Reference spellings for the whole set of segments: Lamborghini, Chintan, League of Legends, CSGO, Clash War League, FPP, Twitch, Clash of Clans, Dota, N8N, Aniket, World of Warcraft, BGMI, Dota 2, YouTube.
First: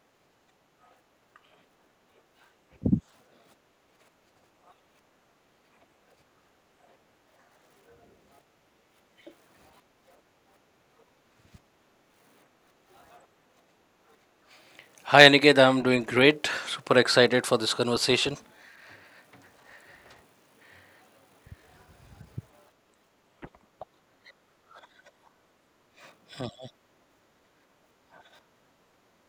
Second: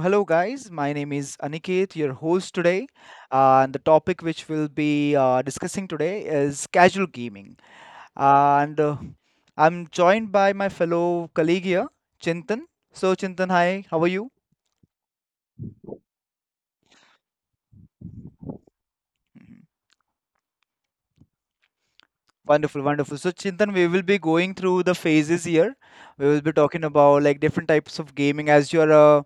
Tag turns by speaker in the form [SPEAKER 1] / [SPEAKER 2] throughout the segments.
[SPEAKER 1] hello guys, my name is Aniket, your host today. And the topic which we'll be discussing today is casual gaming. And I'm joined by my fellow colleague here, Chintan. So, Chintan, hi, how are you?
[SPEAKER 2] Hi Aniket, I'm doing great. Super excited for this conversation.
[SPEAKER 1] Mhm. Wonderful, wonderful. So, Chintan, we will be going through the phases here. We will be talking about like different types of gaming as you're a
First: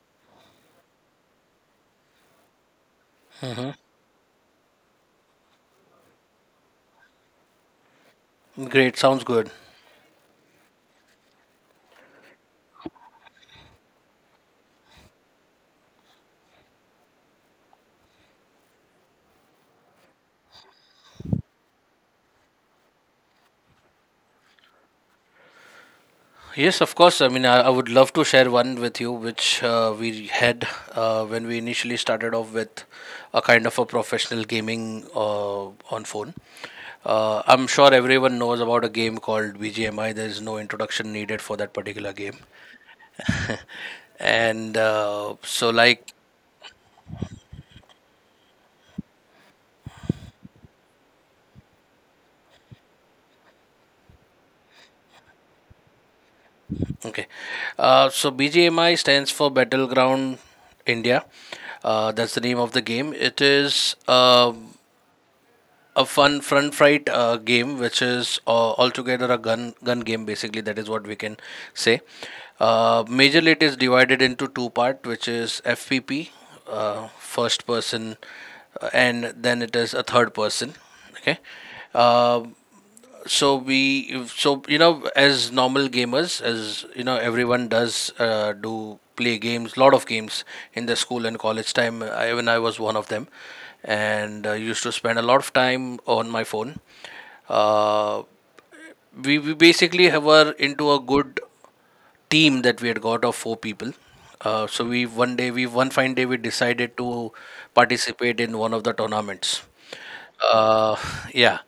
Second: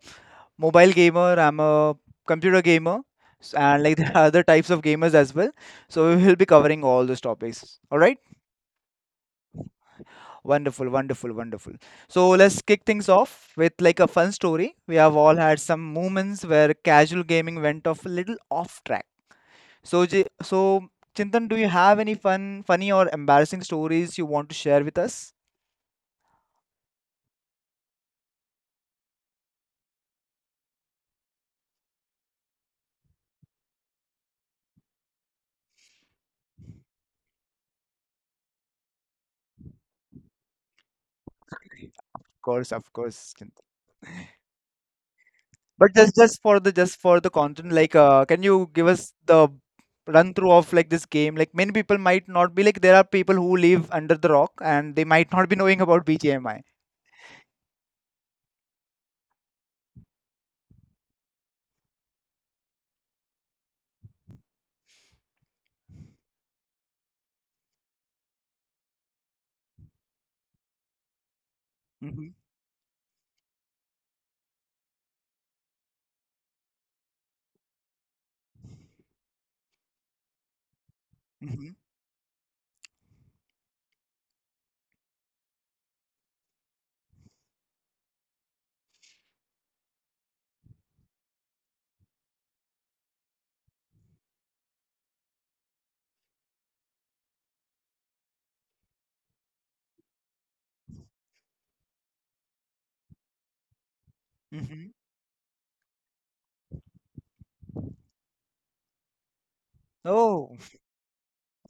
[SPEAKER 1] mobile gamer, I'm a computer gamer,
[SPEAKER 2] hmm
[SPEAKER 1] and like there are other types of gamers as well. So, we will be covering all those topics. All right?
[SPEAKER 2] Great, sounds good.
[SPEAKER 1] Wonderful, wonderful, wonderful. So let's kick things off with like a fun story. We have all had some moments where casual gaming went off a little off track. So Chintan, do you have any funny or embarrassing stories you want to share with us?
[SPEAKER 2] Yes, of course. I would love to share one with you, which we had when we initially started off with a kind of a professional gaming on phone. I'm sure everyone knows about a game called BGMI. There is no introduction needed for that particular game.
[SPEAKER 1] Of of course, Chintan.
[SPEAKER 2] and so,
[SPEAKER 1] But
[SPEAKER 2] like
[SPEAKER 1] just for the content, like, can you give us the run through of like this game? Like, many people might not be like there are people who live under the rock and they might not be knowing about BGMI.
[SPEAKER 2] Okay. So BGMI stands for Battleground India. That's the name of the game. It is a fun front fight game, which is altogether a gun game. Basically, that is what we can say.
[SPEAKER 1] Mhm,
[SPEAKER 2] Majorly, it is divided into two-part, which is FPP, first person, and then it is a third person. Okay.
[SPEAKER 1] mhm,
[SPEAKER 2] Uh, so we, so you know, as normal gamers, as you know, everyone does do play games, lot of games in the school and college time. Even I was one of them, and used to spend a lot of time on my phone. Uh, we, we basically were into a good team that we had got of four people. So
[SPEAKER 1] mhm.
[SPEAKER 2] we one day we One fine day we decided to participate in one of the tournaments.
[SPEAKER 1] Oh,
[SPEAKER 2] Uh, yeah,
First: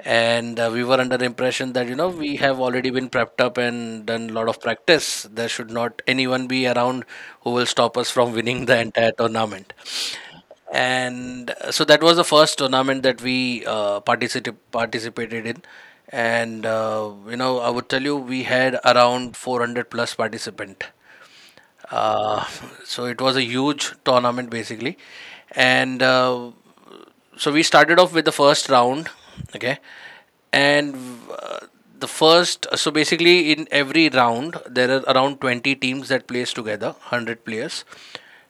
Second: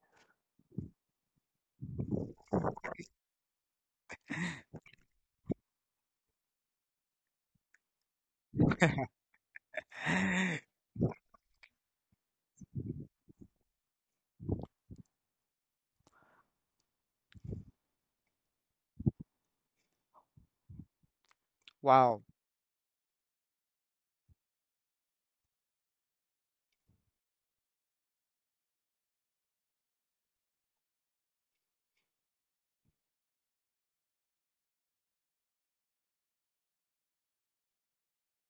[SPEAKER 2] and we were under the impression that, you know, we have already been prepped up and done a lot of practice. There should not anyone be around who will stop us from winning the entire tournament. And so that was the first tournament that we participated in. And you know, I would tell you, we had around 400 plus participant.
[SPEAKER 1] wow.
[SPEAKER 2] uh, so it was a huge tournament basically. And so we started off with the first round. Okay. and uh, the first so Basically, in every round, there are around 20 teams that plays together, 100 players.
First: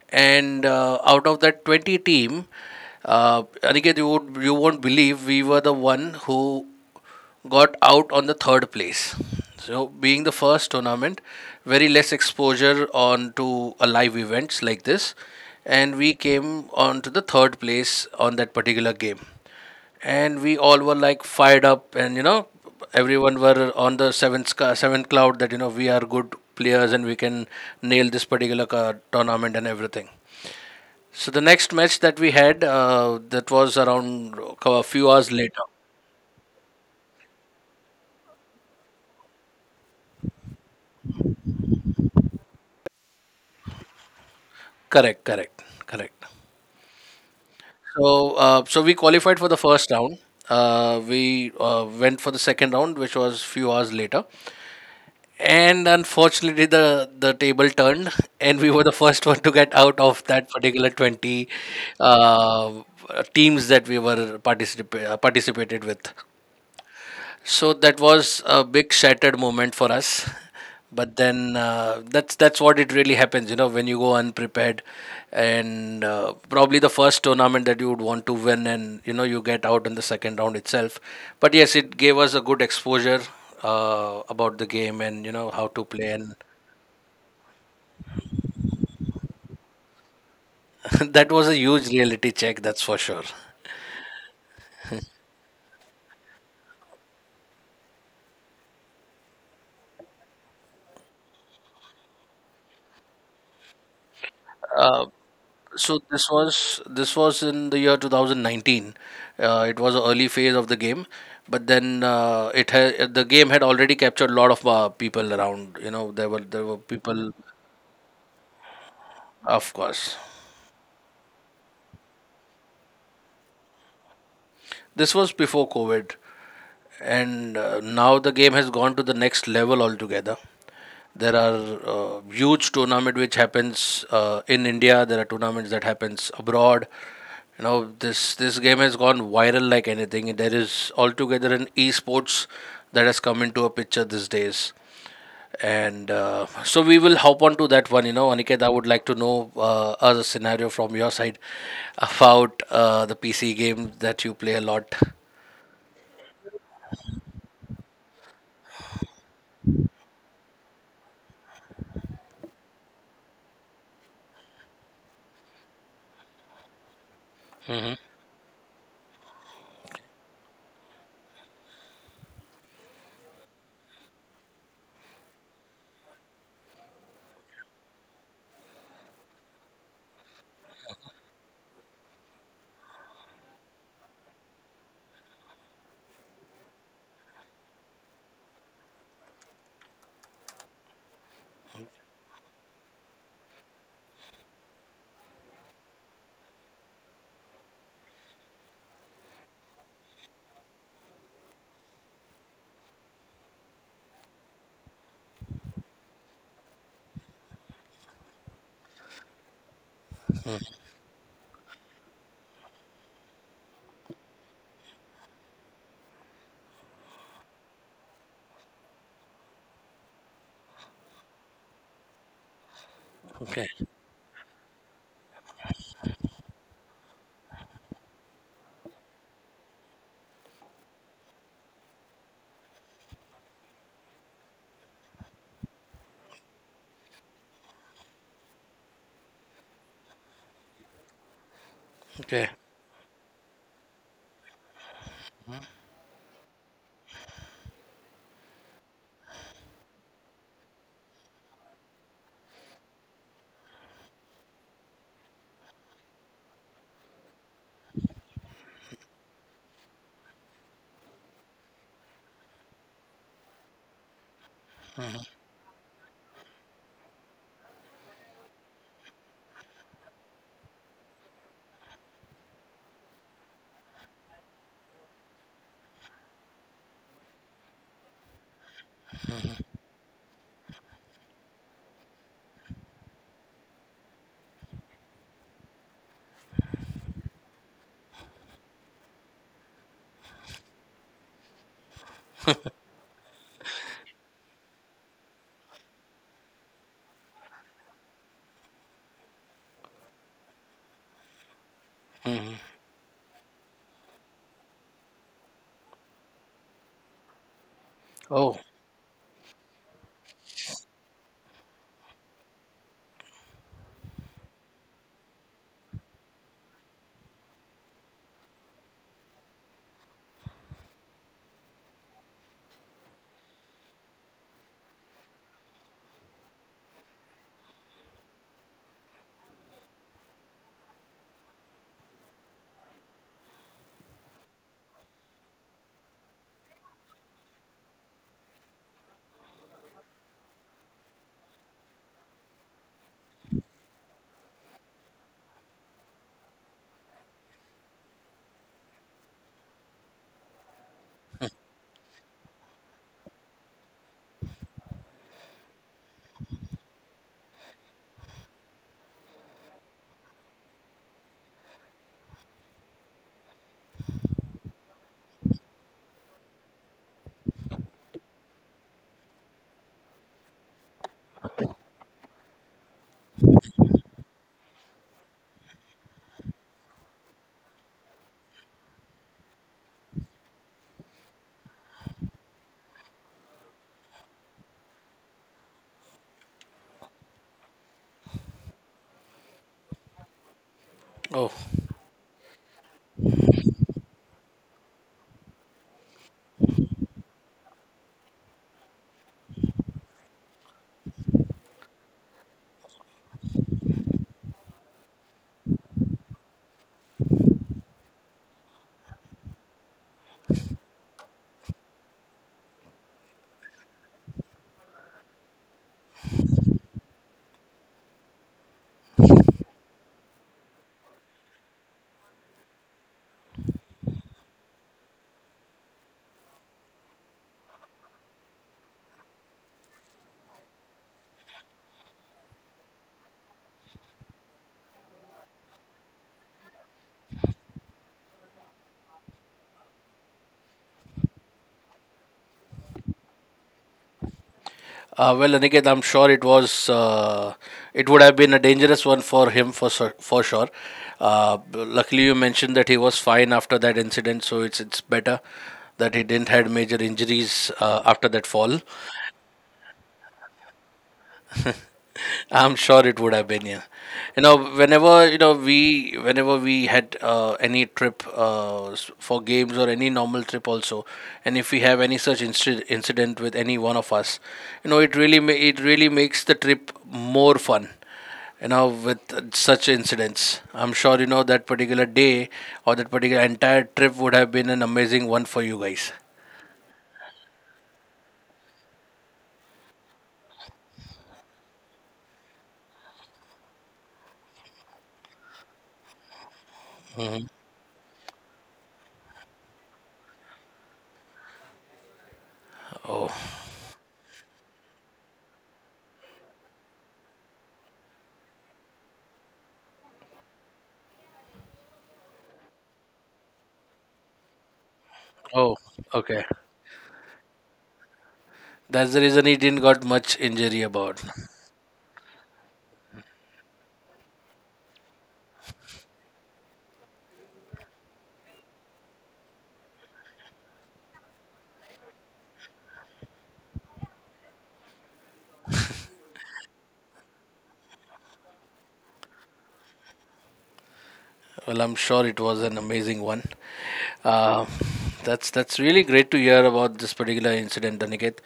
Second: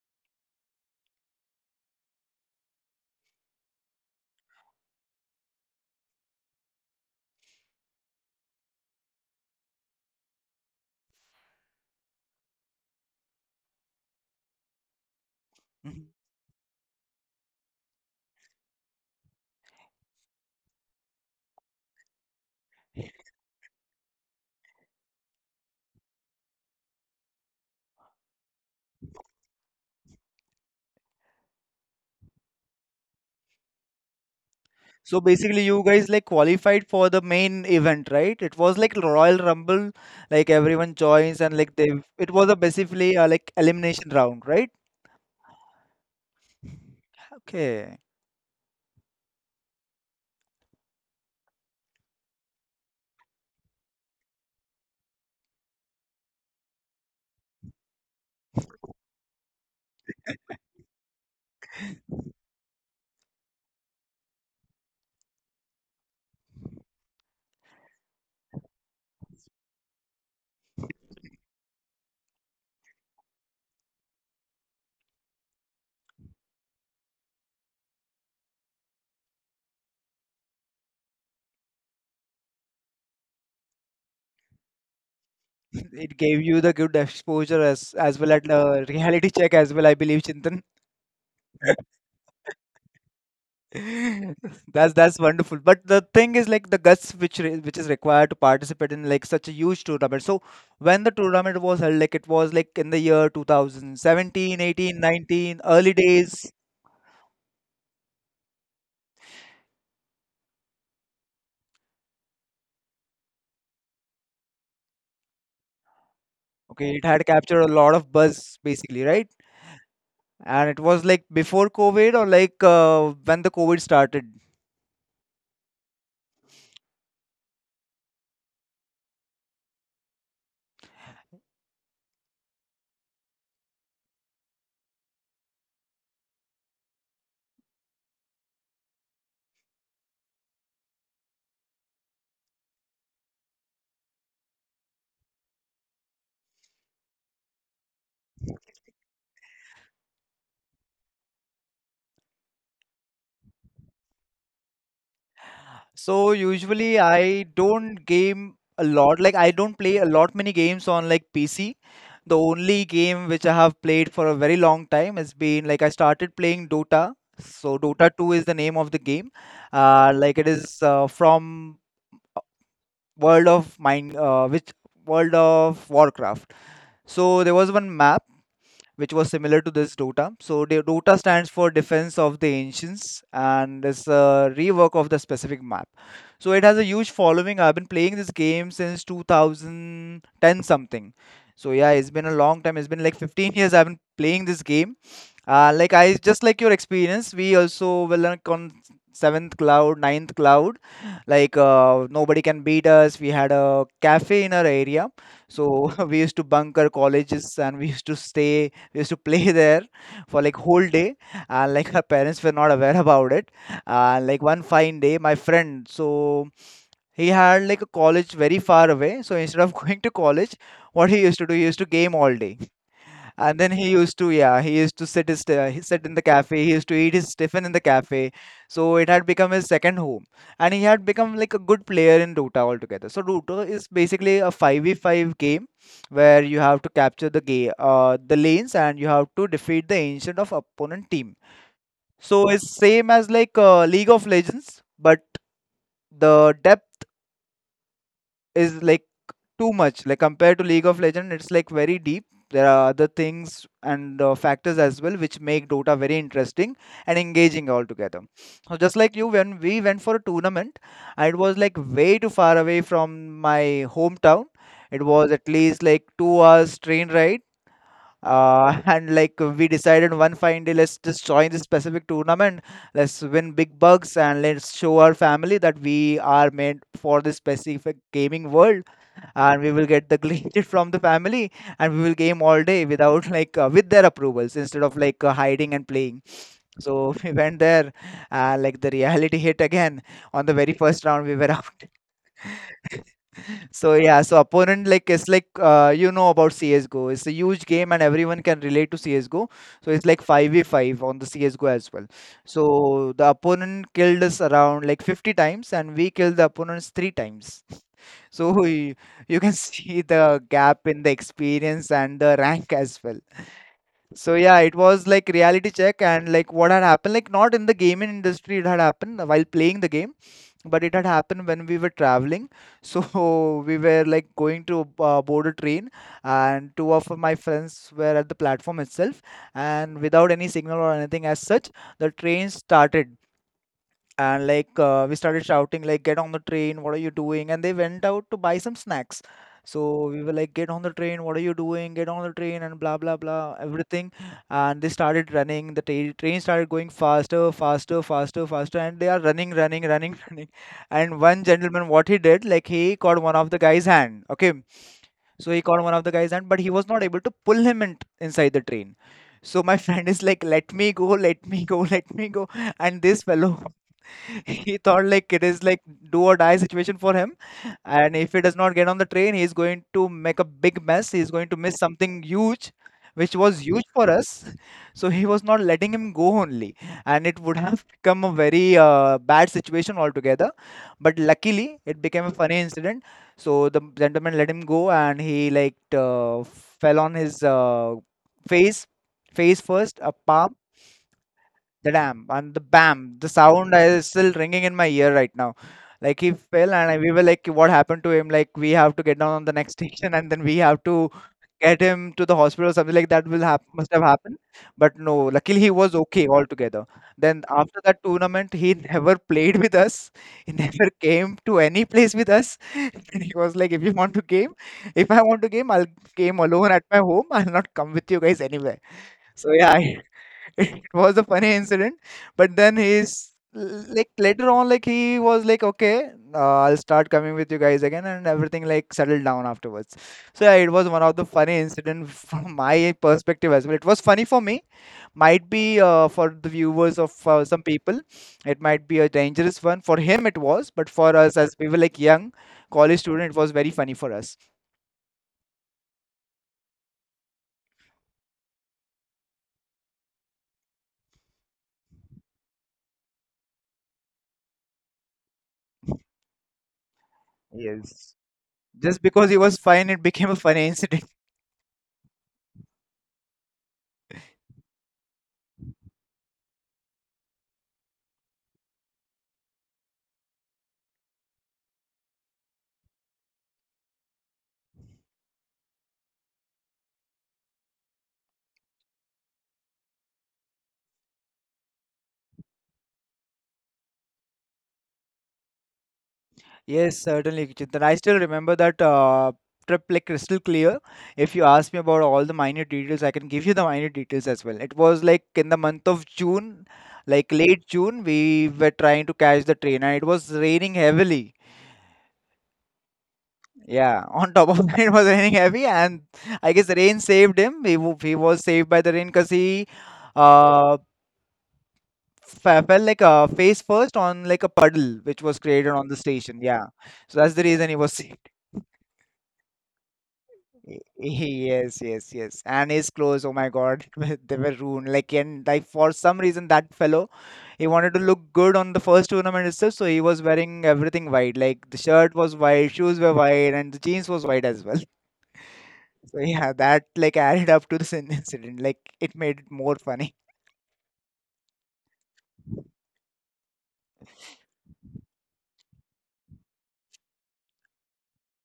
[SPEAKER 2] And out of that 20 team, Aniket, you won't believe, we were the one who got out on the third place. So, being the first tournament, very less exposure on to a live events like this, and
[SPEAKER 1] Mhm.
[SPEAKER 2] we came on to the third place on that particular game. And we all were like fired up, and you know, everyone were on the seventh cloud that, you know, we are good players and we can nail this particular tournament and everything. So the next match that we had, that was around a few
[SPEAKER 1] So
[SPEAKER 2] hours
[SPEAKER 1] basically,
[SPEAKER 2] later.
[SPEAKER 1] you guys like qualified for the main event, right? It was like Royal Rumble, like everyone joins and like they. It was a basically like elimination round, right?
[SPEAKER 2] Correct, correct, correct.
[SPEAKER 1] Okay,
[SPEAKER 2] So, we qualified for the first round. We went for the second round, which was few hours later. And unfortunately, the table turned, and we were the first one to get out of that particular 20 uh, teams that we were participated with. So that was a big shattered moment for us. But then that's what it really happens, you know, when you go unprepared, and probably the first tournament that you would want to win, and you know you get out in the second round itself. But yes, it gave us a good exposure about the game and you know how to play,
[SPEAKER 1] it
[SPEAKER 2] and
[SPEAKER 1] gave you the good exposure as well as the reality check as well, I believe, Chintan.
[SPEAKER 2] that was a huge reality check, that's for sure.
[SPEAKER 1] That's wonderful. But the thing is like the guts which re which is required to participate in like such a huge tournament. So when the tournament was held, like it was like in the year 2017, 18,
[SPEAKER 2] Uh,
[SPEAKER 1] 19,
[SPEAKER 2] So
[SPEAKER 1] early
[SPEAKER 2] this
[SPEAKER 1] days.
[SPEAKER 2] was this was in the year 2019. It was an early phase of the game, but then it had the game had already captured a lot of people around. You know, there were
[SPEAKER 1] Okay, it
[SPEAKER 2] people,
[SPEAKER 1] had captured a lot of buzz basically, right?
[SPEAKER 2] of course.
[SPEAKER 1] And it was like before COVID or like when the COVID started.
[SPEAKER 2] This was before COVID. And now the game has gone to the next level altogether. There are huge tournament which happens in India, there are tournaments that happens abroad. You know, this game has gone viral like anything. There is altogether an esports that has come into a picture these days. And so we will hop on to that one. You know, Aniket, I would like to know, as a scenario from your side, about the PC game that you play a lot.
[SPEAKER 1] So usually I don't game a lot. Like I don't play a lot many games on like PC. The only game which I have played for a very long time has been like I started playing Dota. So Dota 2 is the name of the game. Like it is from World of Mine, which World of Warcraft. So there was one map which was similar to this Dota. So the Dota stands for Defense of the Ancients and it's a rework of the specific map. So it has a huge following. I've been playing this game since 2010 something. So yeah, it's been a long time. It's been like 15 years I've been playing this game. Like I just like your experience, we also were like on seventh cloud, ninth cloud. Like nobody can beat us. We had a cafe in our area, so we used to bunker colleges and we used to stay. We used to play there for like whole day, and like our parents were not aware about it like one fine day my friend he had like a college very far away, so instead of going to college, what he used to do, he used to game all day. And
[SPEAKER 2] Okay.
[SPEAKER 1] then he used to, yeah, he used to sit he sit in the cafe. He used to eat his tiffin in the cafe. So it had become his second home, and he had become like a good player in Dota altogether. So Dota is basically a five v five game where you have to capture the the lanes, and you have to defeat the ancient of opponent team.
[SPEAKER 2] Okay.
[SPEAKER 1] So it's same as like League of Legends, but the depth. Is like too much like compared to League of Legends. It's like very deep. There are other things and factors as well which make Dota very interesting and engaging altogether. So just like you, when we went for a tournament, it was like way too far away from my hometown. It was at least like 2 hours train ride, and like we decided one fine day, let's just join this specific tournament, let's win big bucks and let's show our family that we are made for this specific gaming world, and we will get the glitched from the family, and we will game all day without like with their approvals, instead of like hiding and playing. So we went there. Like the reality hit again. On the very first round, we were out. So yeah, so opponent like it's like you know about CSGO, it's a huge game and everyone can relate to CSGO. So it's like 5v5 on the CSGO as well. So the opponent killed us around like 50 times and we killed the opponents three times.
[SPEAKER 2] Oh.
[SPEAKER 1] So you can see the gap in the experience and the rank as well. So yeah, it was like reality check and like what had happened, like not in the gaming industry, it had happened while playing the game, but it had happened when we were traveling. So we were like going to board a train, and two of my friends were at the platform itself, and without any signal or anything as such, the train started, and like we started shouting like, get on the train, what are you doing? And they went out to buy some snacks. So we were like, get on the train, what are you doing, get on the train, and blah blah blah everything. And they started running. The train started going faster faster faster faster and they are running running running running. And one gentleman, what he did, like he caught one of the guy's hand, okay? So he caught one of the guy's hand, but he was not able to pull him inside the train. So my friend is like, let me go, let me go, let me go. And this fellow he thought like it is like do or die situation for him, and if he does not get on the train, he's going to make a big mess. He's going to miss something huge, which was huge for us. So he was not letting him go only, and it would have become a very bad situation altogether. But luckily, it became a funny incident. So the gentleman let him go, and he like uh, fell on his face, face first, a palm.
[SPEAKER 2] Oh,
[SPEAKER 1] The dam and the bam. The sound is still ringing in my ear right now. Like he fell and we were like, what happened to him? Like we have to get down on the next station and then we have to get him to the hospital or something like that will must have happened. But no, luckily he was okay altogether. Then after that tournament, he never played with us. He never came to any place with us. And he was like, if you want to game, if I want to game, I'll game alone at my home. I'll not come with you guys anywhere. So yeah, I it was a funny incident, but then he's l- like later on, like he was like, okay, I'll start coming with you guys again, and everything like settled down afterwards. So yeah, it was one of the funny incident from my perspective as well. It was funny for me, might be for the viewers of some people, it might be a dangerous one. For him, it was, but for us, as we were like young college student, it was very funny for us.
[SPEAKER 2] well, Aniket, I'm sure it was. It would have been a dangerous one for him for sure. Luckily, you mentioned that he was fine after that incident, so it's better that he didn't had major injuries
[SPEAKER 1] Yes.
[SPEAKER 2] after that fall.
[SPEAKER 1] Just because he was fine, it became a funny incident.
[SPEAKER 2] I'm sure it would have been, yeah. You know, whenever you know whenever we had any trip for games or any normal trip also, and if we have any such incident with any one of us, you know, it really it really makes the trip more fun. You know, with such incidents, I'm sure you know that particular day or that particular entire trip would have been an amazing one for you guys.
[SPEAKER 1] Yes, certainly, Chintan. I still remember that trip like crystal clear. If you ask me about all the minor details, I can give you the minor details as well. It was like in the month of June, like late June, we were trying to catch the train and it was raining heavily.
[SPEAKER 2] Oh,
[SPEAKER 1] Yeah, on top of that, it was raining heavy, and I guess the rain saved him. He was saved by the rain because he uh, fell like a face first on like a puddle which was created
[SPEAKER 2] oh,
[SPEAKER 1] on the station.
[SPEAKER 2] okay.
[SPEAKER 1] Yeah, so that's the reason he was sick.
[SPEAKER 2] That's the reason he didn't got much injury about.
[SPEAKER 1] Yes, yes, yes. And his clothes, oh my God, they were ruined. Like and like for some reason that fellow, he wanted to look good on the first tournament itself, so he was wearing everything white. Like the shirt was white, shoes were white, and the jeans was white as well. So yeah, that like added up to this incident. Like it made it more funny.
[SPEAKER 2] Well, I'm sure it was an amazing one. Uh, that's really great to hear about this particular incident, Aniket.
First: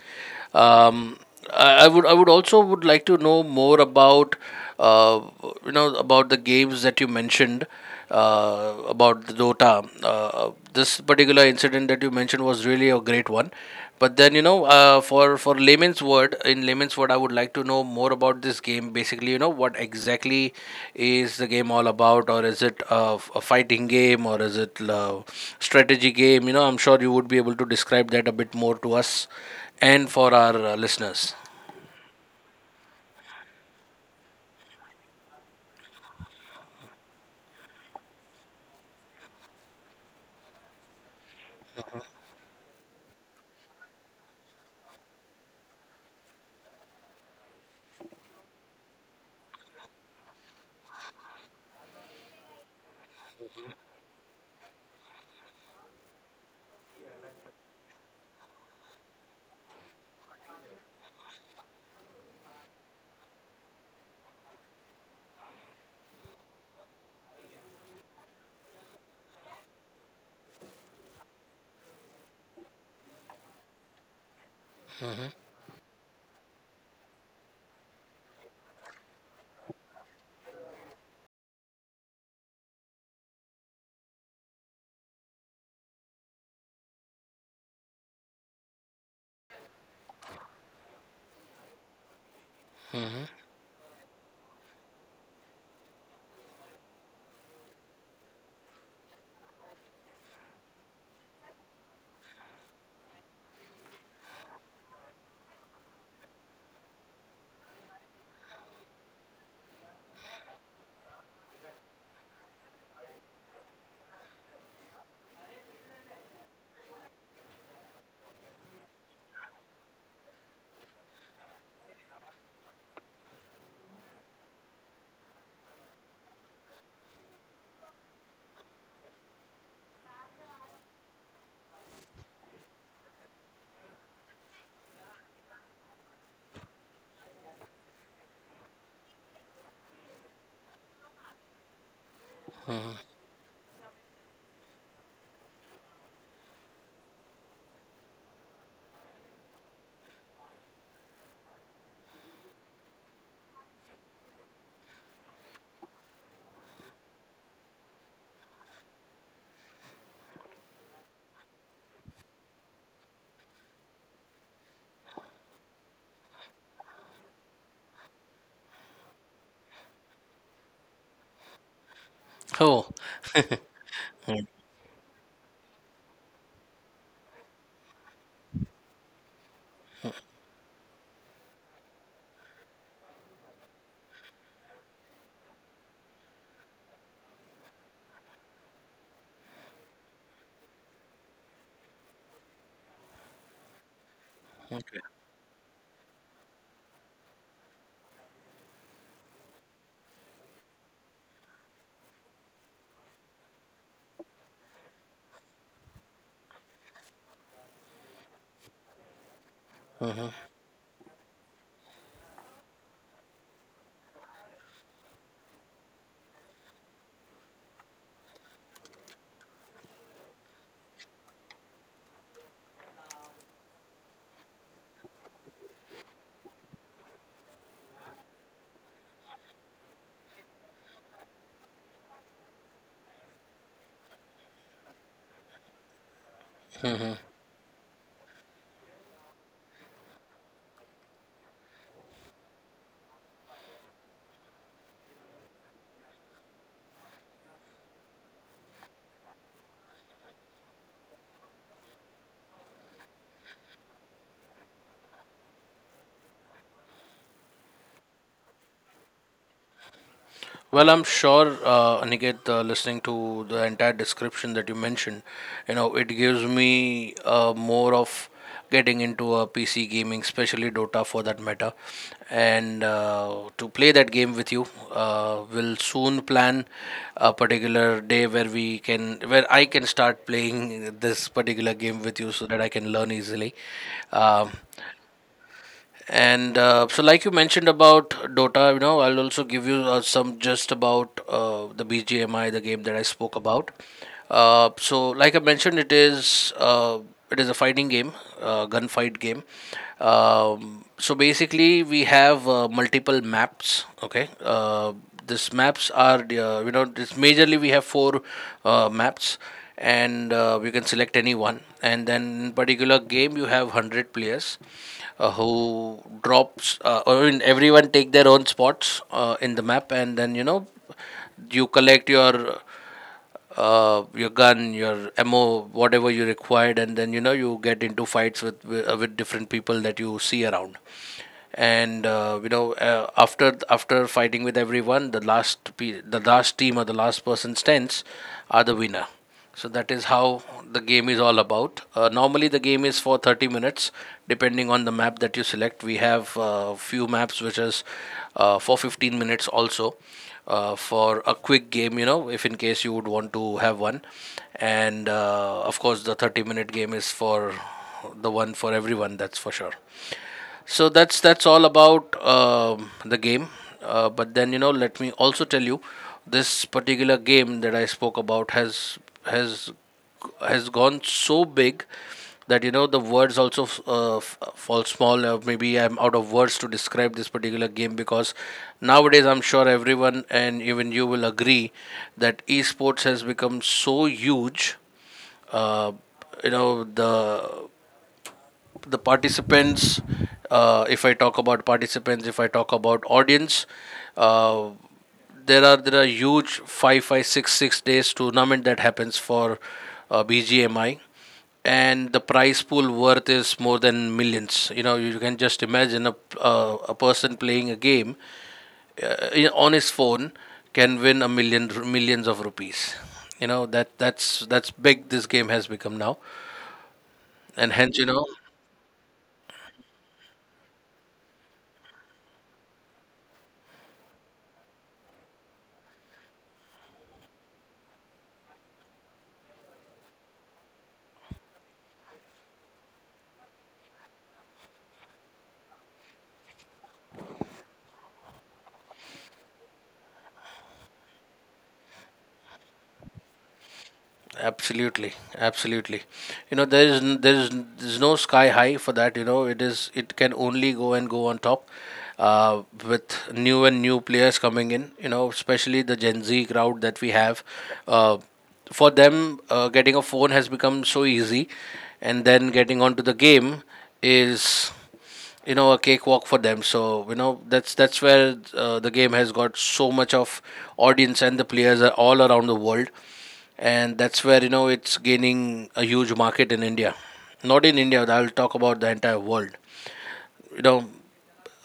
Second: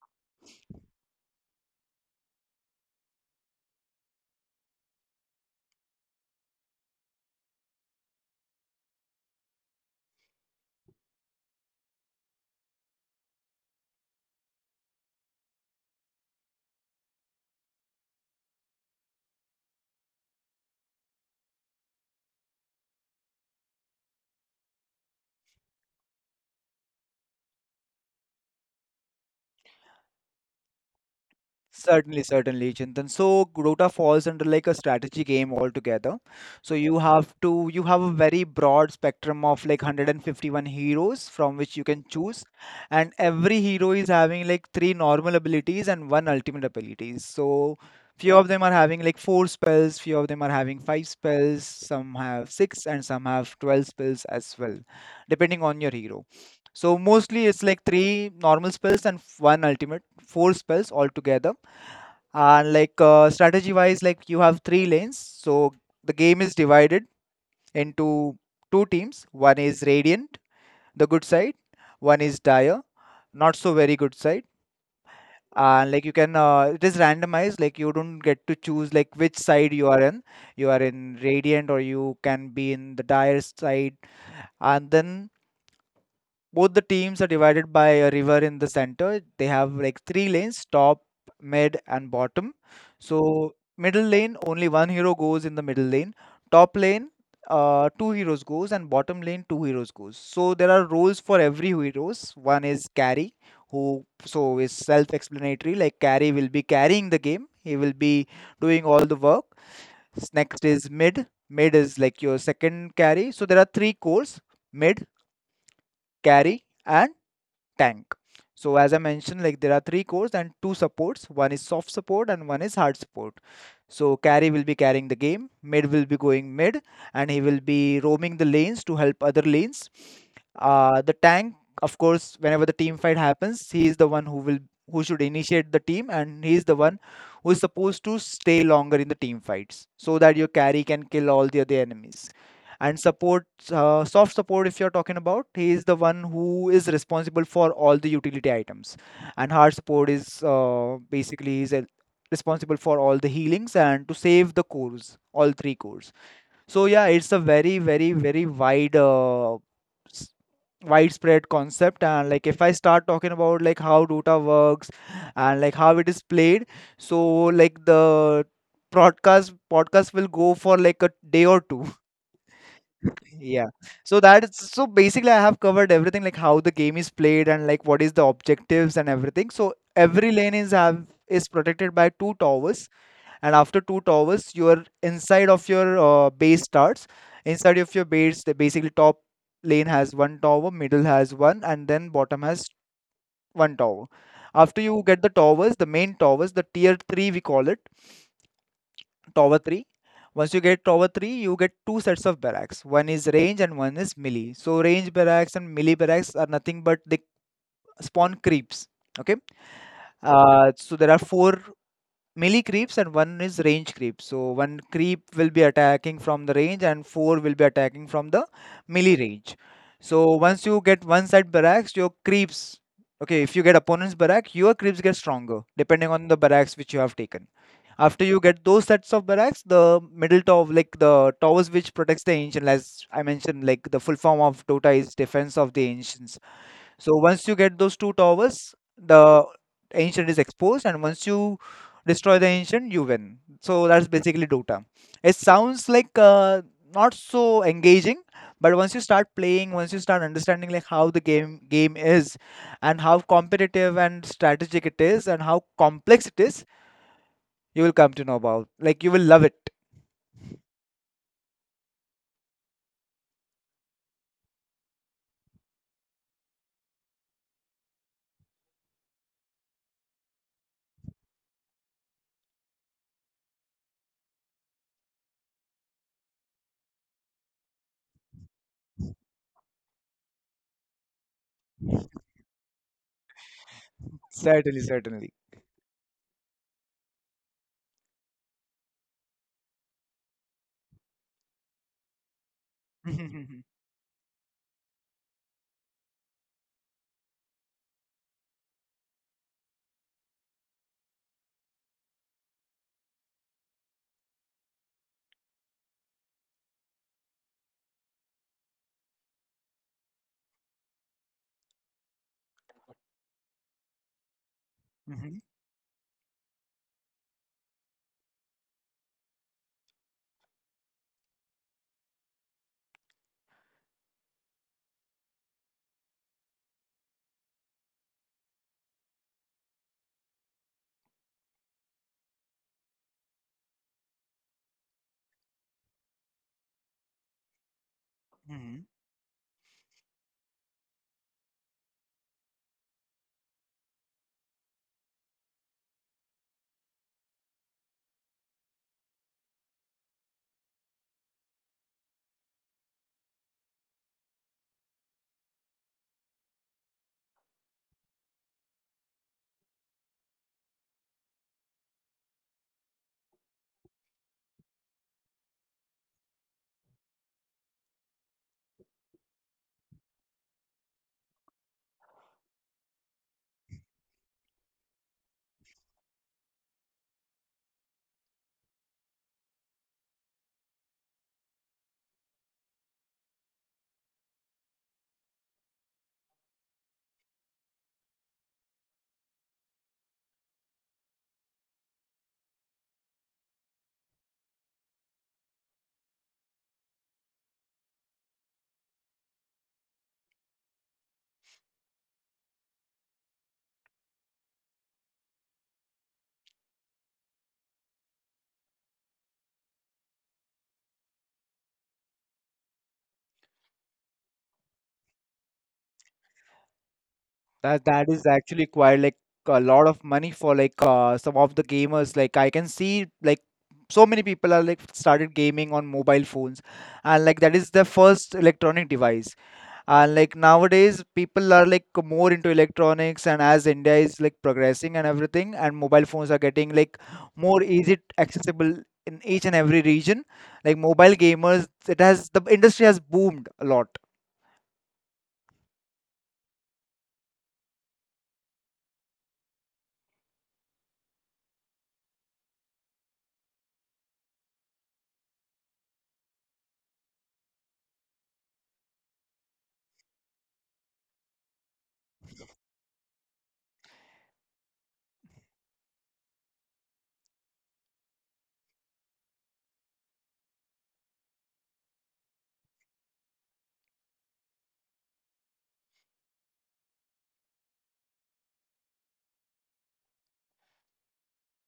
[SPEAKER 2] Um, I would like to know more about uh, you know about the games that you mentioned, about the Dota. This particular incident that you mentioned was really a great one. But then you know, for layman's word, in layman's word, I would like to know more about this game. Basically, you know, what exactly is the game all about, or is it a fighting game, or is it strategy game? You know, I'm sure you would be able to describe that a bit more to us and for our listeners.
[SPEAKER 1] Certainly, certainly, Chintan. So Dota falls under like a strategy game altogether. So you have a very broad spectrum of like 151 heroes from which you can choose, and every hero is having like three normal abilities and one ultimate abilities. So few of them are having like four spells, few of them are having five spells, some have six, and some have 12 spells as well, depending on your hero. So mostly it's like three normal spells and one ultimate, four spells altogether, and like strategy wise, like you have three lanes. So the game is divided into two teams. One is radiant, the good side. One is dire, not so very good side. And like you can, it is randomized, like you don't get to choose like which side you are in. You are in radiant or you can be in the dire side. And then both the teams are divided by a river in the center. They have like three lanes: top, mid, and bottom. So middle lane, only one hero goes in the middle lane. Top lane, two heroes goes, and bottom lane, two heroes goes. So there are roles for every heroes. One is carry, who so is self explanatory, like carry will be carrying the game, he will be doing all the work. Next is mid. Mid is like your second carry. So there are three cores: mid, carry, and tank. So as I mentioned, like there are three cores and two supports. One is soft support and one is hard support. So carry will be carrying the game, mid will be going mid, and he will be roaming the lanes to help other lanes. The tank, of course, whenever the team fight happens, he is the one who will, who should initiate the team, and he is the one who is supposed to stay longer in the team fights, so that your carry can kill all the other enemies. And support, soft support, if you're talking about, he is the one who is responsible for all the utility items, and hard support is basically is responsible for all the healings and to save the cores, all three cores. So yeah, it's a very wide, s- widespread concept. And like, if I start talking about like how Dota works and like how it is played, so like the broadcast podcast will go for like a day or two.
[SPEAKER 2] Oh,
[SPEAKER 1] Yeah. So that is, so basically I have covered everything like how the game is played and like what is the objectives and everything. So every lane is have is protected by two towers, and after two towers you're inside of your base starts. Inside of your base, the basically top lane has one tower, middle has one, and then bottom has one tower. After
[SPEAKER 2] okay.
[SPEAKER 1] you get the towers, the main towers, the tier 3 we call it, tower 3. Once you get tower 3, you get two sets of barracks. One is range and one is melee. So range barracks and melee barracks are nothing but they spawn creeps. Okay, so there are four melee creeps and one is range creep. So one creep will be attacking from the range and four will be attacking from the melee range. So once you get one side barracks, your creeps, okay, if you get opponent's barrack, your creeps get stronger depending on the barracks which you have taken. After you get those sets of barracks, the middle tower, like the towers which protects the ancient, as I mentioned, like the full form of Dota is defense of the ancients. So once you get those two towers, the ancient is exposed, and once you destroy the ancient, you win. So that's basically Dota. It sounds like not so engaging, but once you start playing, once you start understanding like how the game is, and how competitive and strategic it is, and how complex it is, you will come to know about. Like you will love it.
[SPEAKER 2] Well, I'm sure, Aniket, listening to the entire description that you mentioned, you know, it gives me more of getting into a PC gaming, especially Dota for that matter. And to play that game with you, we'll soon plan a particular day where where I can start playing this particular game with you so that I can learn easily. Um
[SPEAKER 1] Certainly, certainly.
[SPEAKER 2] and so, like you mentioned about Dota, you know, I'll also give you some just about the BGMI, the game that I spoke
[SPEAKER 1] Mhm,
[SPEAKER 2] about. So, like I mentioned, it is a fighting game, gunfight game. So basically, we have multiple maps. Okay, these maps are the, you know, this majorly we have four maps. And you can select any one, and then in particular game you have 100 players
[SPEAKER 1] mhm, mhm,
[SPEAKER 2] who drops. Everyone take their own spots in the map, and then you know you collect your gun, your ammo, whatever you required, and then you know you get into fights with with different people that you see around. And you know, after fighting with everyone, the the last team or the last person stands are the
[SPEAKER 1] mhm.
[SPEAKER 2] winner. So that is how the game is all about. Normally, the game is for 30 minutes, depending on the map that you select. We have a few maps which is for 15 minutes also, for a quick game, you know, if in case you would want to have one. And of course, the 30-minute game is for the one for everyone, that's for sure. So that's all about the game. But then you know, let me also tell you, this particular game that I spoke about has has gone so big that you know the words also fall small. Maybe I'm out of words to describe this particular game, because nowadays I'm sure everyone and even you will agree that esports has become so huge. uh, you know, the participants, if I talk about participants, if I talk about audience, uh, there are huge five five six six days tournament that happens for bgmi. And the prize pool worth is more than millions. You know, you can just imagine a person playing a game, on his phone, can win a million millions of rupees. You know, that's big this game has become now. And
[SPEAKER 1] That
[SPEAKER 2] hence, you
[SPEAKER 1] that is
[SPEAKER 2] know.
[SPEAKER 1] actually quite like a lot of money for like some of the gamers. Like I can see like so many people are like started gaming on mobile phones, and like that is their first electronic device. And like nowadays, people are like more into electronics, and as India is like progressing and everything, and mobile phones are getting like more easy accessible in each and every region. Like mobile gamers, it has, the industry has boomed a lot.
[SPEAKER 2] Absolutely. Absolutely. You know, there's no sky high for that. You know, it can only go and go on top, with new and new players coming in. You know, especially the Gen Z crowd that we have. uh, for them, getting a phone has become so easy, and then getting onto the game is, you know, a cakewalk for them. So you know that's where, the game has got so much of audience, and the players are all around the world. And that's where, you know, it's gaining a huge market in India. Not in India, I'll talk about the entire world. You know,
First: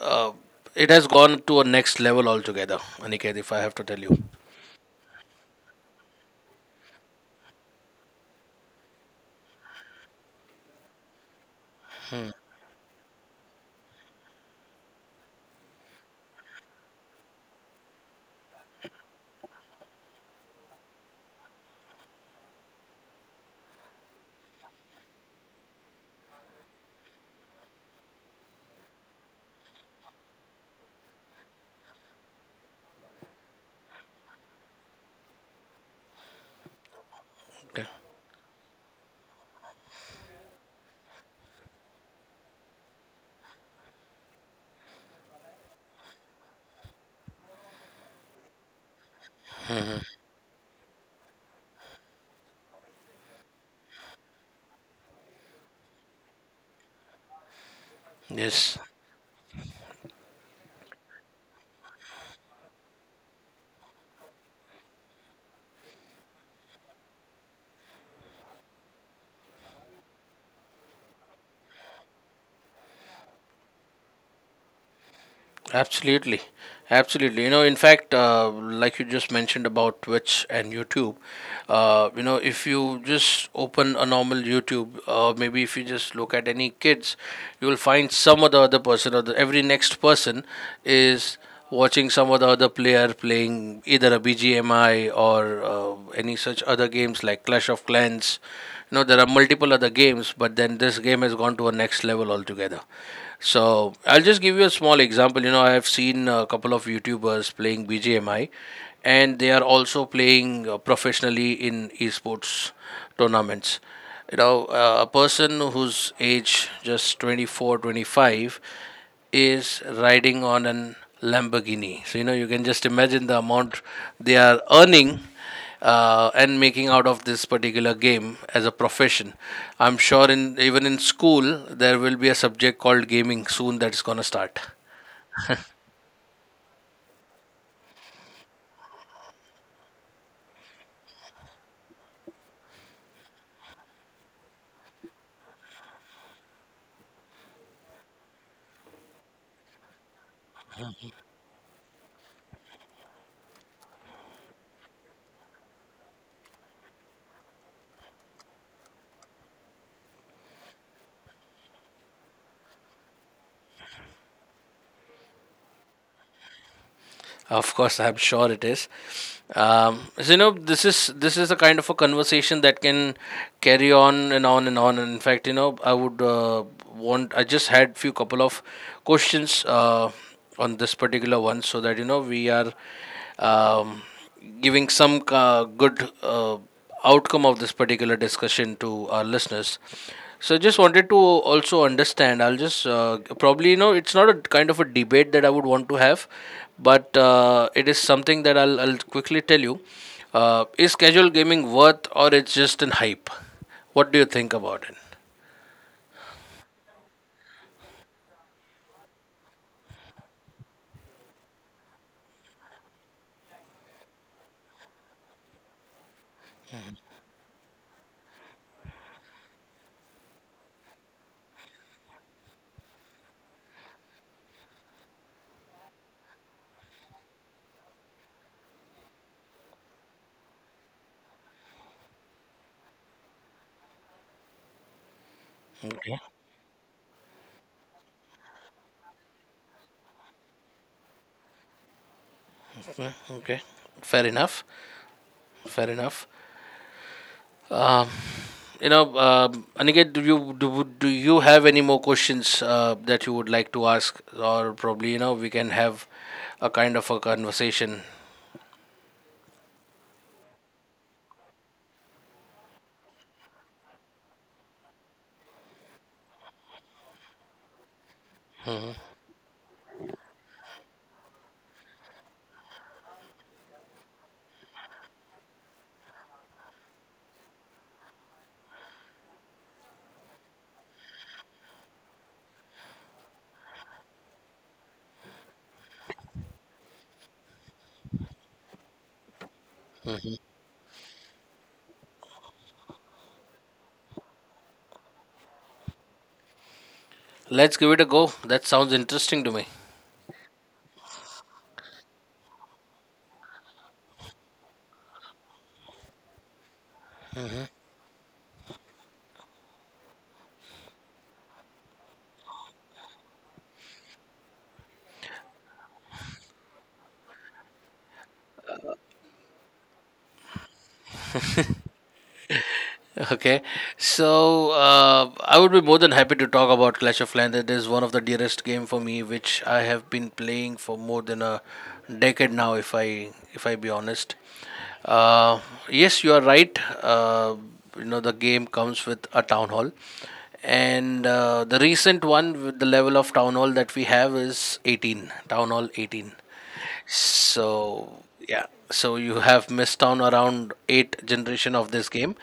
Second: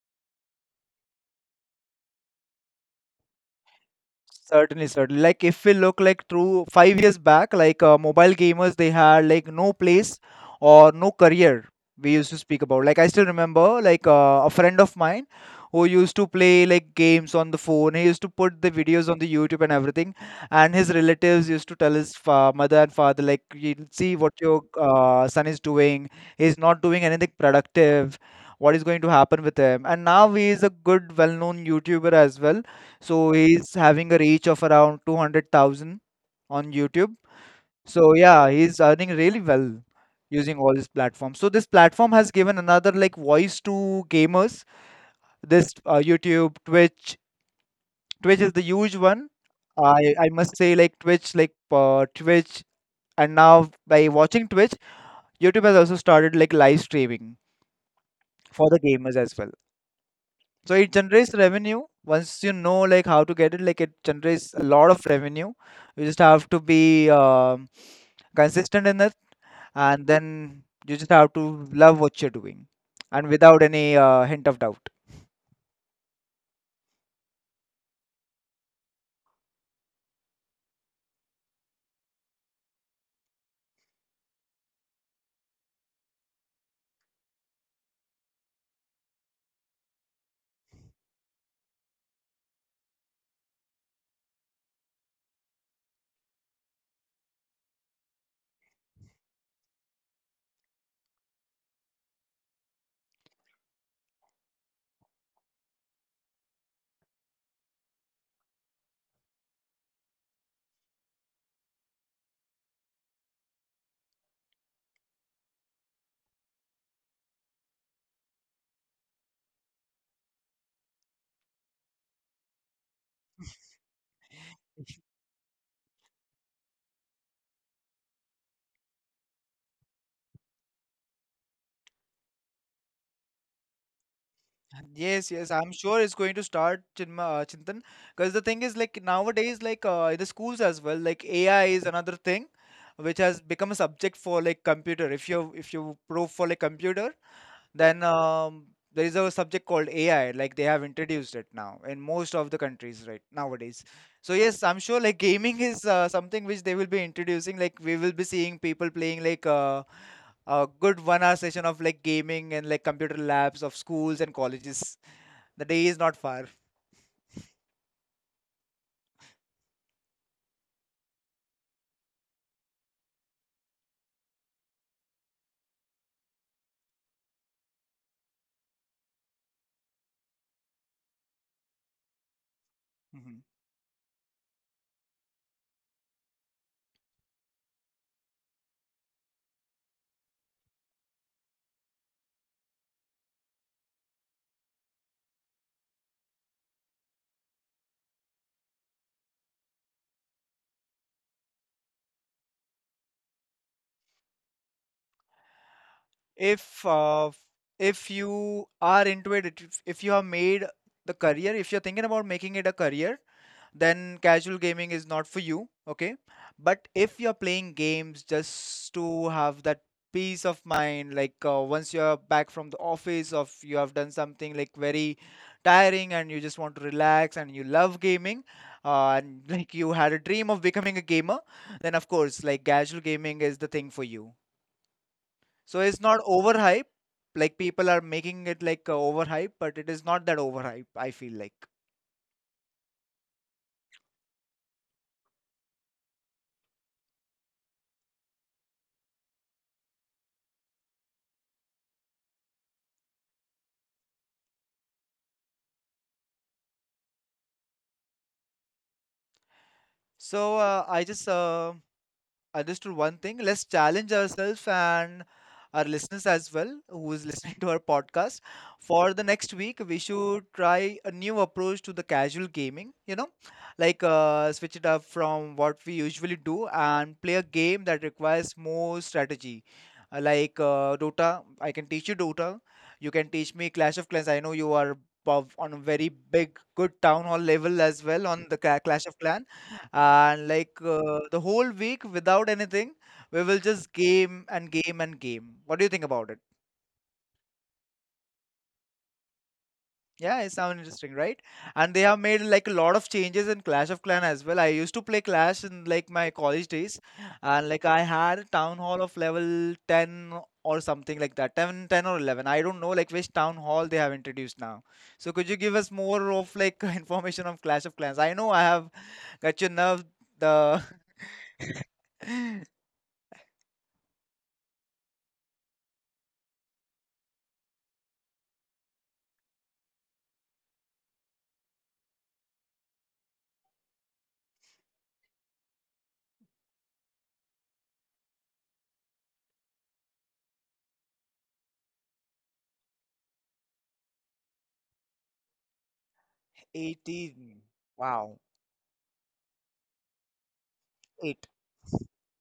[SPEAKER 2] uh, it has gone to a next level altogether, Aniket, if I have to tell you.
[SPEAKER 1] Certainly, certainly. Like if we look like through 5 years back, like mobile gamers, they had like no place or no career. We used
[SPEAKER 2] Hmm.
[SPEAKER 1] to speak about. Like I still remember, like a friend of mine who used to play like games on the phone. He used to put the videos on the YouTube and everything. And his relatives used to tell his mother and father, like, "You'll see what your son is doing. He's not doing anything productive. What is going to happen with him?" And now he is a good, well-known YouTuber as well, so he's having a reach of around 200,000 on YouTube.
[SPEAKER 2] Okay.
[SPEAKER 1] So yeah, he's earning really well using all these platforms. So this platform has given another like voice to gamers. This YouTube, Twitch, Twitch is the huge one. I must say like Twitch, and now by watching Twitch, YouTube has also started like live streaming for
[SPEAKER 2] Yes.
[SPEAKER 1] the gamers as well. So it generates revenue. Once you know like how to get it, like it generates a lot of revenue. You just have to be consistent in it, and then you just have to love what you're doing, and without any hint of doubt.
[SPEAKER 2] Absolutely, absolutely. You know, in fact, like you just mentioned about Twitch and YouTube, you know, if you just open a normal YouTube, maybe if you just look at any kids, you will find some of the other person, or every next person is watching some of the other player playing either a BGMI or any such other games like Clash of Clans. You know, there are multiple other games, but then this game has gone to a next level altogether. So I'll just give you a small example. You know, I have seen a couple of YouTubers playing BGMI, and they are also playing professionally in esports tournaments. You know, a person whose age just 24, 25 is riding on an Lamborghini. So, you know, you can just imagine the amount they are earning, and making out of this particular game as a profession. I'm sure in even in school there will be a subject called gaming soon that's going to start.
[SPEAKER 1] Yes, yes, I'm sure it's going to start, Chintan. Because the thing is, like nowadays, like in the schools as well, like AI is another thing which has become a subject for like computer. If you prove for like computer, then there is a subject called AI, like they have introduced it now in most of the countries right nowadays. So yes, I'm sure like gaming is something which they will be introducing. Like we will be seeing people playing like a good 1 hour session of like gaming and like computer labs of schools and colleges. The day is not far.
[SPEAKER 2] Of course, I'm sure it is. So you know, this is a kind of a conversation that can carry on and on and on. And in fact, you know, I would, want. I just had few couple of questions on this particular one, so that you know we are,
[SPEAKER 1] Mhm.
[SPEAKER 2] um, giving some good, Uh, outcome of this particular discussion to our listeners. So I just wanted to also understand. I'll just, probably you know it's not a kind of a debate that I would want to have, but it is something that I'll quickly tell you. Is casual gaming worth or it's just an hype? What do you think about it?
[SPEAKER 1] If uh, if you are into it, if you have made the career, if you're thinking about making it a career, then casual gaming is not for you. Okay, but if you're playing games just to have that peace of mind, like once you're back from the office or if you have done something like very tiring and you just want to relax and you love gaming, and like you had a dream of becoming a gamer, then of course like casual gaming is the thing for you. So it's
[SPEAKER 2] Okay.
[SPEAKER 1] not overhype. Like people are making it like overhype, but it is not that overhype, I feel like.
[SPEAKER 2] Okay. Fair enough. Fair enough. Um, you know, Aniket, do you have any more questions that you would like to ask, or probably you know we can have a kind of a conversation.
[SPEAKER 1] So I just understood one thing. Let's challenge ourselves and our listeners as well, who is listening to our podcast. For the next week, we should try a new approach to the casual gaming, you know, like switch it up from what we usually do and play a game that requires more strategy. Like Dota, I can teach you Dota. You can teach me Clash of Clans. I know you are on a very big, good town hall level as well on the Clash of Clans, and like the whole week without anything, we will just game and game and game. What do you think about it?
[SPEAKER 2] Let's give it a go. That sounds interesting to me.
[SPEAKER 1] Yeah, it sounds interesting, right? And they have made like a lot of changes in Clash of Clan as well. I used to play clash in like my college days, and like I had a town hall of level 10 or something like that. 10, 10 or 11, I don't know like which town hall they have introduced now. So could you give us more of like information of Clash of Clans? I know I have got your nerve, the
[SPEAKER 2] Okay, so I would be more than happy to talk about Clash of Clans. It is one of the dearest game for me, which I have been playing for more than a decade now. If I be honest, uh, yes, you are right. Uh, you know, the game comes with a town hall, and the recent one with the level of town hall that we have is 18, town hall 18.
[SPEAKER 1] 18.
[SPEAKER 2] So
[SPEAKER 1] Wow.
[SPEAKER 2] yeah, so you have missed on around eight
[SPEAKER 1] 8.
[SPEAKER 2] generation of this game,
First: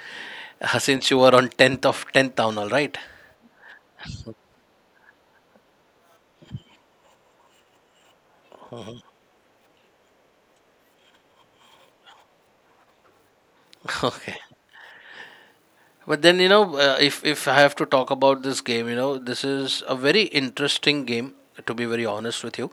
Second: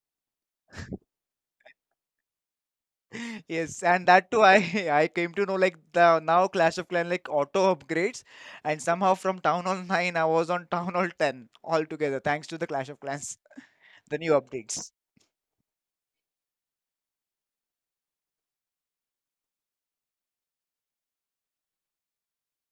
[SPEAKER 2] since you were on tenth of tenth town, all right?
[SPEAKER 1] Yes, and that too I, I came to know like the, now Clash of Clan like auto upgrades, and somehow from town hall 9 I was on town hall 10 altogether thanks to the Clash of Clans, the new
[SPEAKER 2] Okay.
[SPEAKER 1] updates.
[SPEAKER 2] But then you know, if I have to talk about this game, you know, this is a very interesting game. To be very honest with you,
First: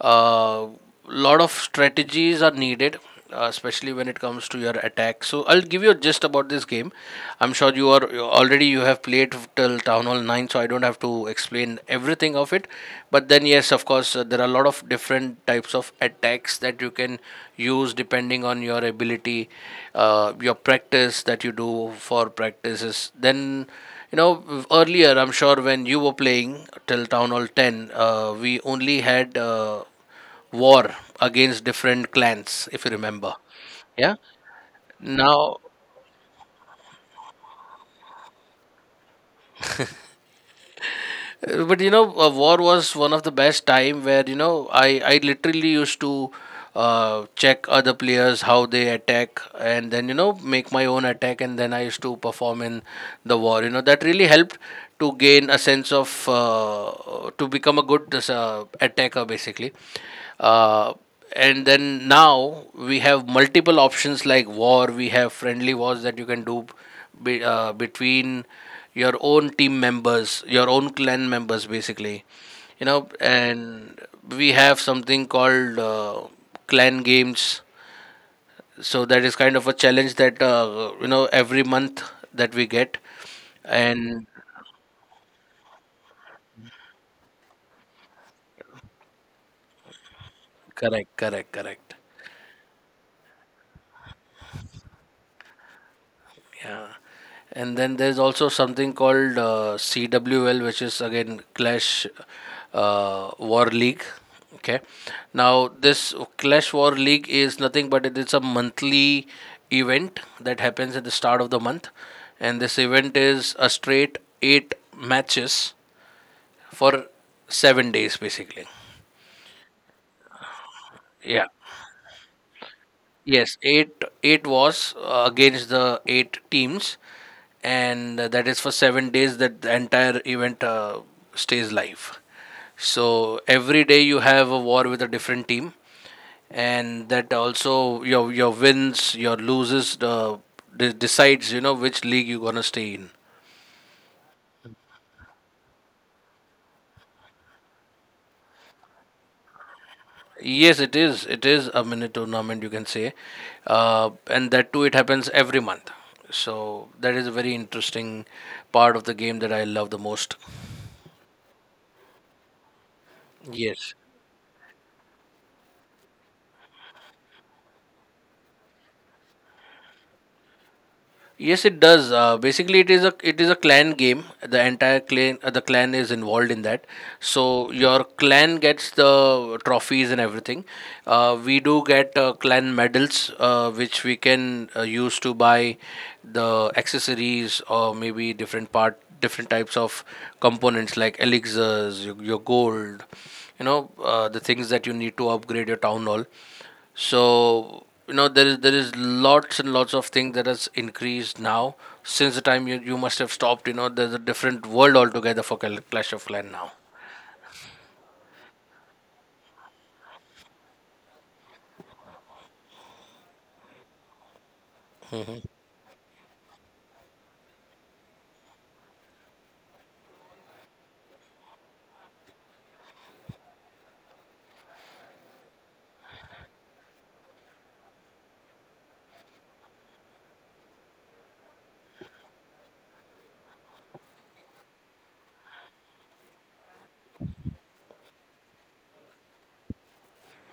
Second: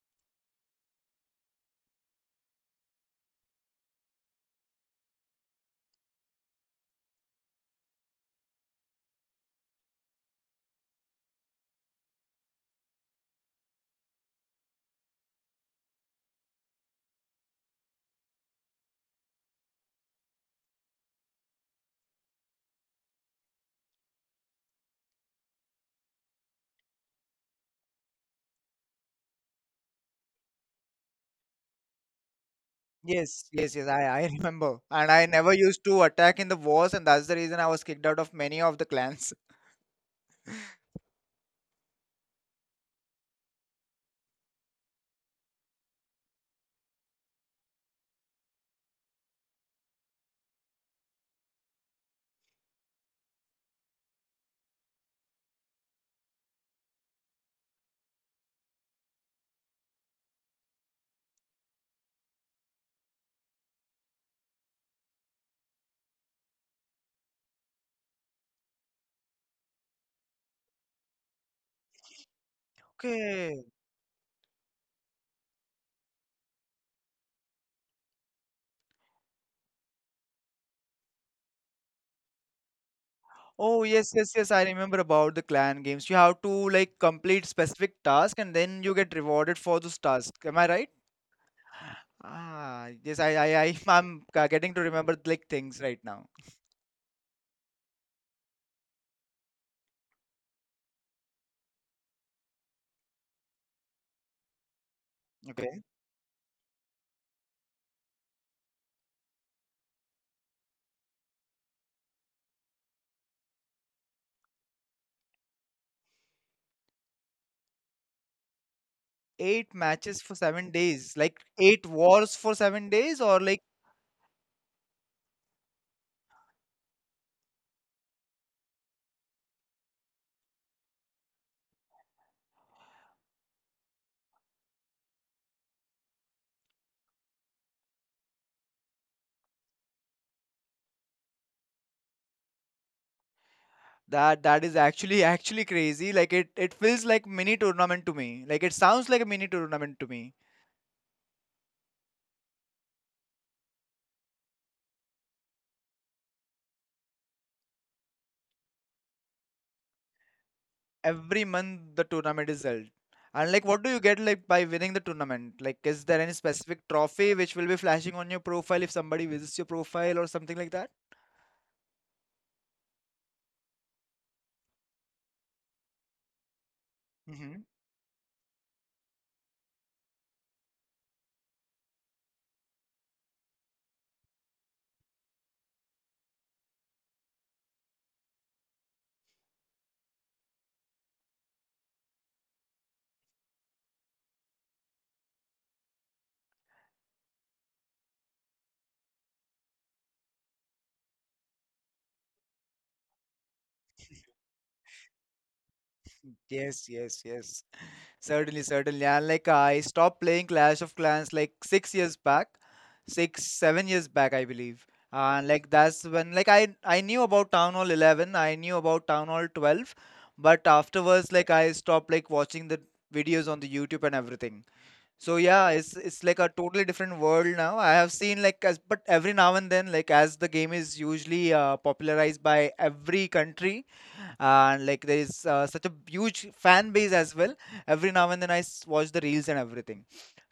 [SPEAKER 2] a, lot of strategies are needed, especially when it comes to your attack. So I'll give you a gist about this game. I'm sure you already you have played till Town Hall 9, so I don't have to explain everything of it. But then yes, of course, there are a lot of different types of attacks that you can use depending on your ability, your practice that you do for practices. Then, you know, earlier, I'm sure when you were playing till Town Hall 10, we only had war against different clans, if you remember.
[SPEAKER 1] Yes, yes, yes, i
[SPEAKER 2] Yeah.
[SPEAKER 1] i remember. And I never
[SPEAKER 2] Now,
[SPEAKER 1] used to attack in the wars, and that's the reason I was kicked out of many of the clans.
[SPEAKER 2] but you know, war was one of the best time where you know I literally used to check other players how they attack, and then you know make my own attack, and then I used to perform in the war. You know that really helped to gain a sense of, to become a good, attacker basically. Uh, and then now we have multiple options like war. We have friendly wars that you can do between your own team members, your own clan members, basically. You know,
[SPEAKER 1] Okay.
[SPEAKER 2] and we have something called clan games. So that is kind of a challenge that you know every month that we get.
[SPEAKER 1] Oh, yes,
[SPEAKER 2] And
[SPEAKER 1] yes, yes. I remember about the clan games. You have to like complete specific task and then you get rewarded for those tasks. Am I right?
[SPEAKER 2] correct, correct, correct.
[SPEAKER 1] Ah, yes, I'm getting to remember like things right now.
[SPEAKER 2] Yeah. And then there's also something called CWL, which is again Clash, War League. Okay. Now,
[SPEAKER 1] Okay.
[SPEAKER 2] this Clash War League is nothing but it is a monthly event that happens at the start of the month. And this event is a straight eight matches for 7 days, basically.
[SPEAKER 1] Eight matches for 7 days, like
[SPEAKER 2] Yeah.
[SPEAKER 1] eight wars for 7 days, or
[SPEAKER 2] Yes,
[SPEAKER 1] like,
[SPEAKER 2] eight was, against the eight teams, and that is for 7 days that the entire event stays live. So every day you have a war with a different team, and that also your wins, your loses, decides you know which league you're gonna stay in.
[SPEAKER 1] that, that is actually, actually crazy. Like it feels like mini tournament to me. Like it sounds like a mini tournament to me.
[SPEAKER 2] Yes, it is. It is a mini tournament, you can say, and that too it happens every month. So that is a very interesting part of the game that I love the most.
[SPEAKER 1] Every month the tournament is held. And like, what do
[SPEAKER 2] Yes.
[SPEAKER 1] you get like by winning the tournament? Like, is there any specific trophy which will be flashing on your profile if somebody visits your profile or something like that?
[SPEAKER 2] Yes, it does. Basically, it is a clan game. The entire clan, the clan is involved in that.
[SPEAKER 1] Hmm.
[SPEAKER 2] So your clan gets the trophies and everything. We do get clan medals, which we can use to buy the accessories or maybe different types of components like elixirs, your gold, you know, the things that you need to upgrade your town hall. So you know there is lots and lots of things that has increased now since the time you must have stopped. You know, there's a different world altogether for clash of clan now.
[SPEAKER 1] Yes, yes, yes. Certainly, certainly. And like I stopped playing Clash of Clans like 6 years back, six, 7 years back, I believe. And like that's when like I knew about Town Hall 11, I knew about Town Hall 12, but afterwards like I stopped like watching the videos on the YouTube and everything. So yeah, it's like a totally different world now. I have seen like as, but every now and then like as the game is usually popularized by every country, and like there is such a huge fan base as well. Every now and then watch the reels and everything.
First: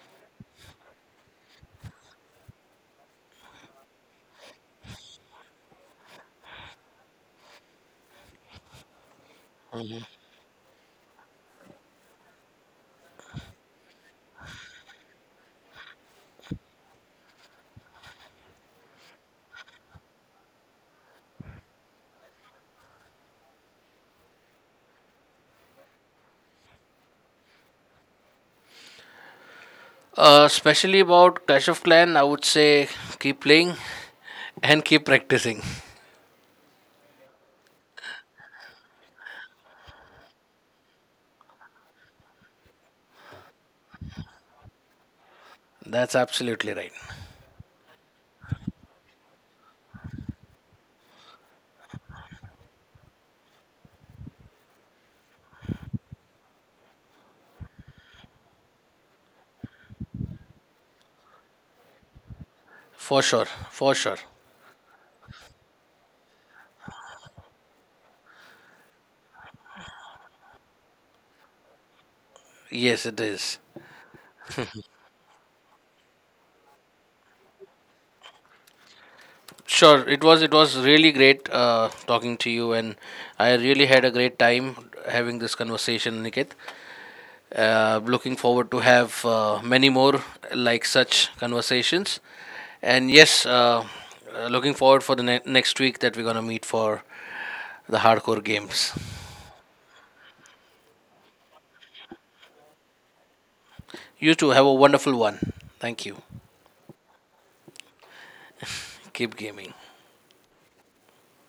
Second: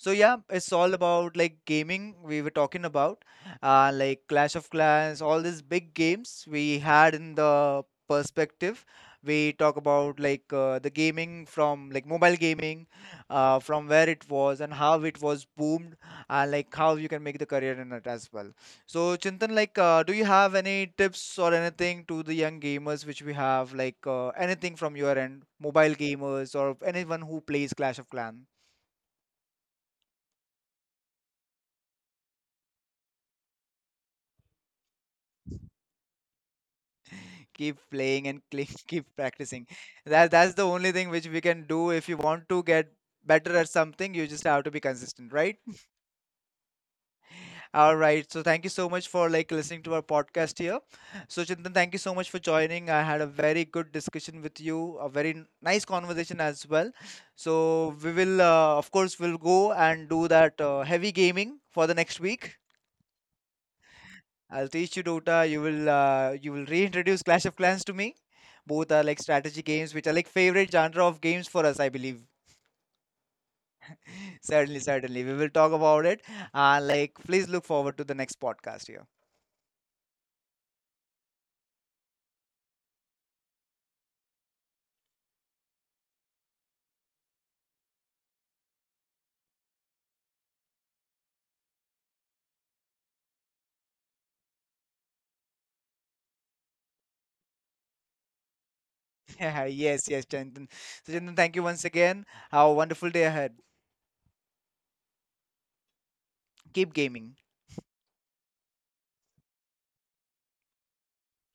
[SPEAKER 1] So yeah, it's all about like gaming we were talking about, like Clash of Clans, all these big games we had in the perspective. We talk about like the gaming from like mobile gaming, from where it was and how it was boomed, and like how you can make the career in it as well. So Chintan, like, do you have any tips or anything to the young gamers which we have, like anything from your end, mobile gamers or anyone who plays Clash of Clans?
[SPEAKER 2] Especially about clash of clan, I would say keep playing and keep practicing.
[SPEAKER 1] Keep playing and keep practicing. That that's the only thing which we can do if you want to get better at something. You just have to be consistent, right?
[SPEAKER 2] That's absolutely right.
[SPEAKER 1] All right. So thank you so much for like listening to our podcast here. So Chintan, thank you so much for joining. I had a very good discussion with you, a very nice conversation as well. So we will, of course, we'll go and do that heavy gaming for the next week.
[SPEAKER 2] For sure, for sure.
[SPEAKER 1] I'll teach you Dota. You will reintroduce Clash of Clans to me. Both are like strategy games, which are like favorite genre of games for us, I believe.
[SPEAKER 2] Yes, it is.
[SPEAKER 1] Certainly, certainly, we will talk about it. Like, please look forward to the next podcast here.
[SPEAKER 2] Sure. It was really great, talking to you, and I really had a great time having this conversation, Niket. Looking forward to have many more like such conversations. And yes, looking forward for the next week that we're gonna meet for the hardcore games.
[SPEAKER 1] Yes, yes, Chandan. So, Chandan, thank you once again. Have a wonderful day ahead.
[SPEAKER 2] You too have a wonderful one. Thank you.
[SPEAKER 1] Keep gaming.
[SPEAKER 2] Keep gaming.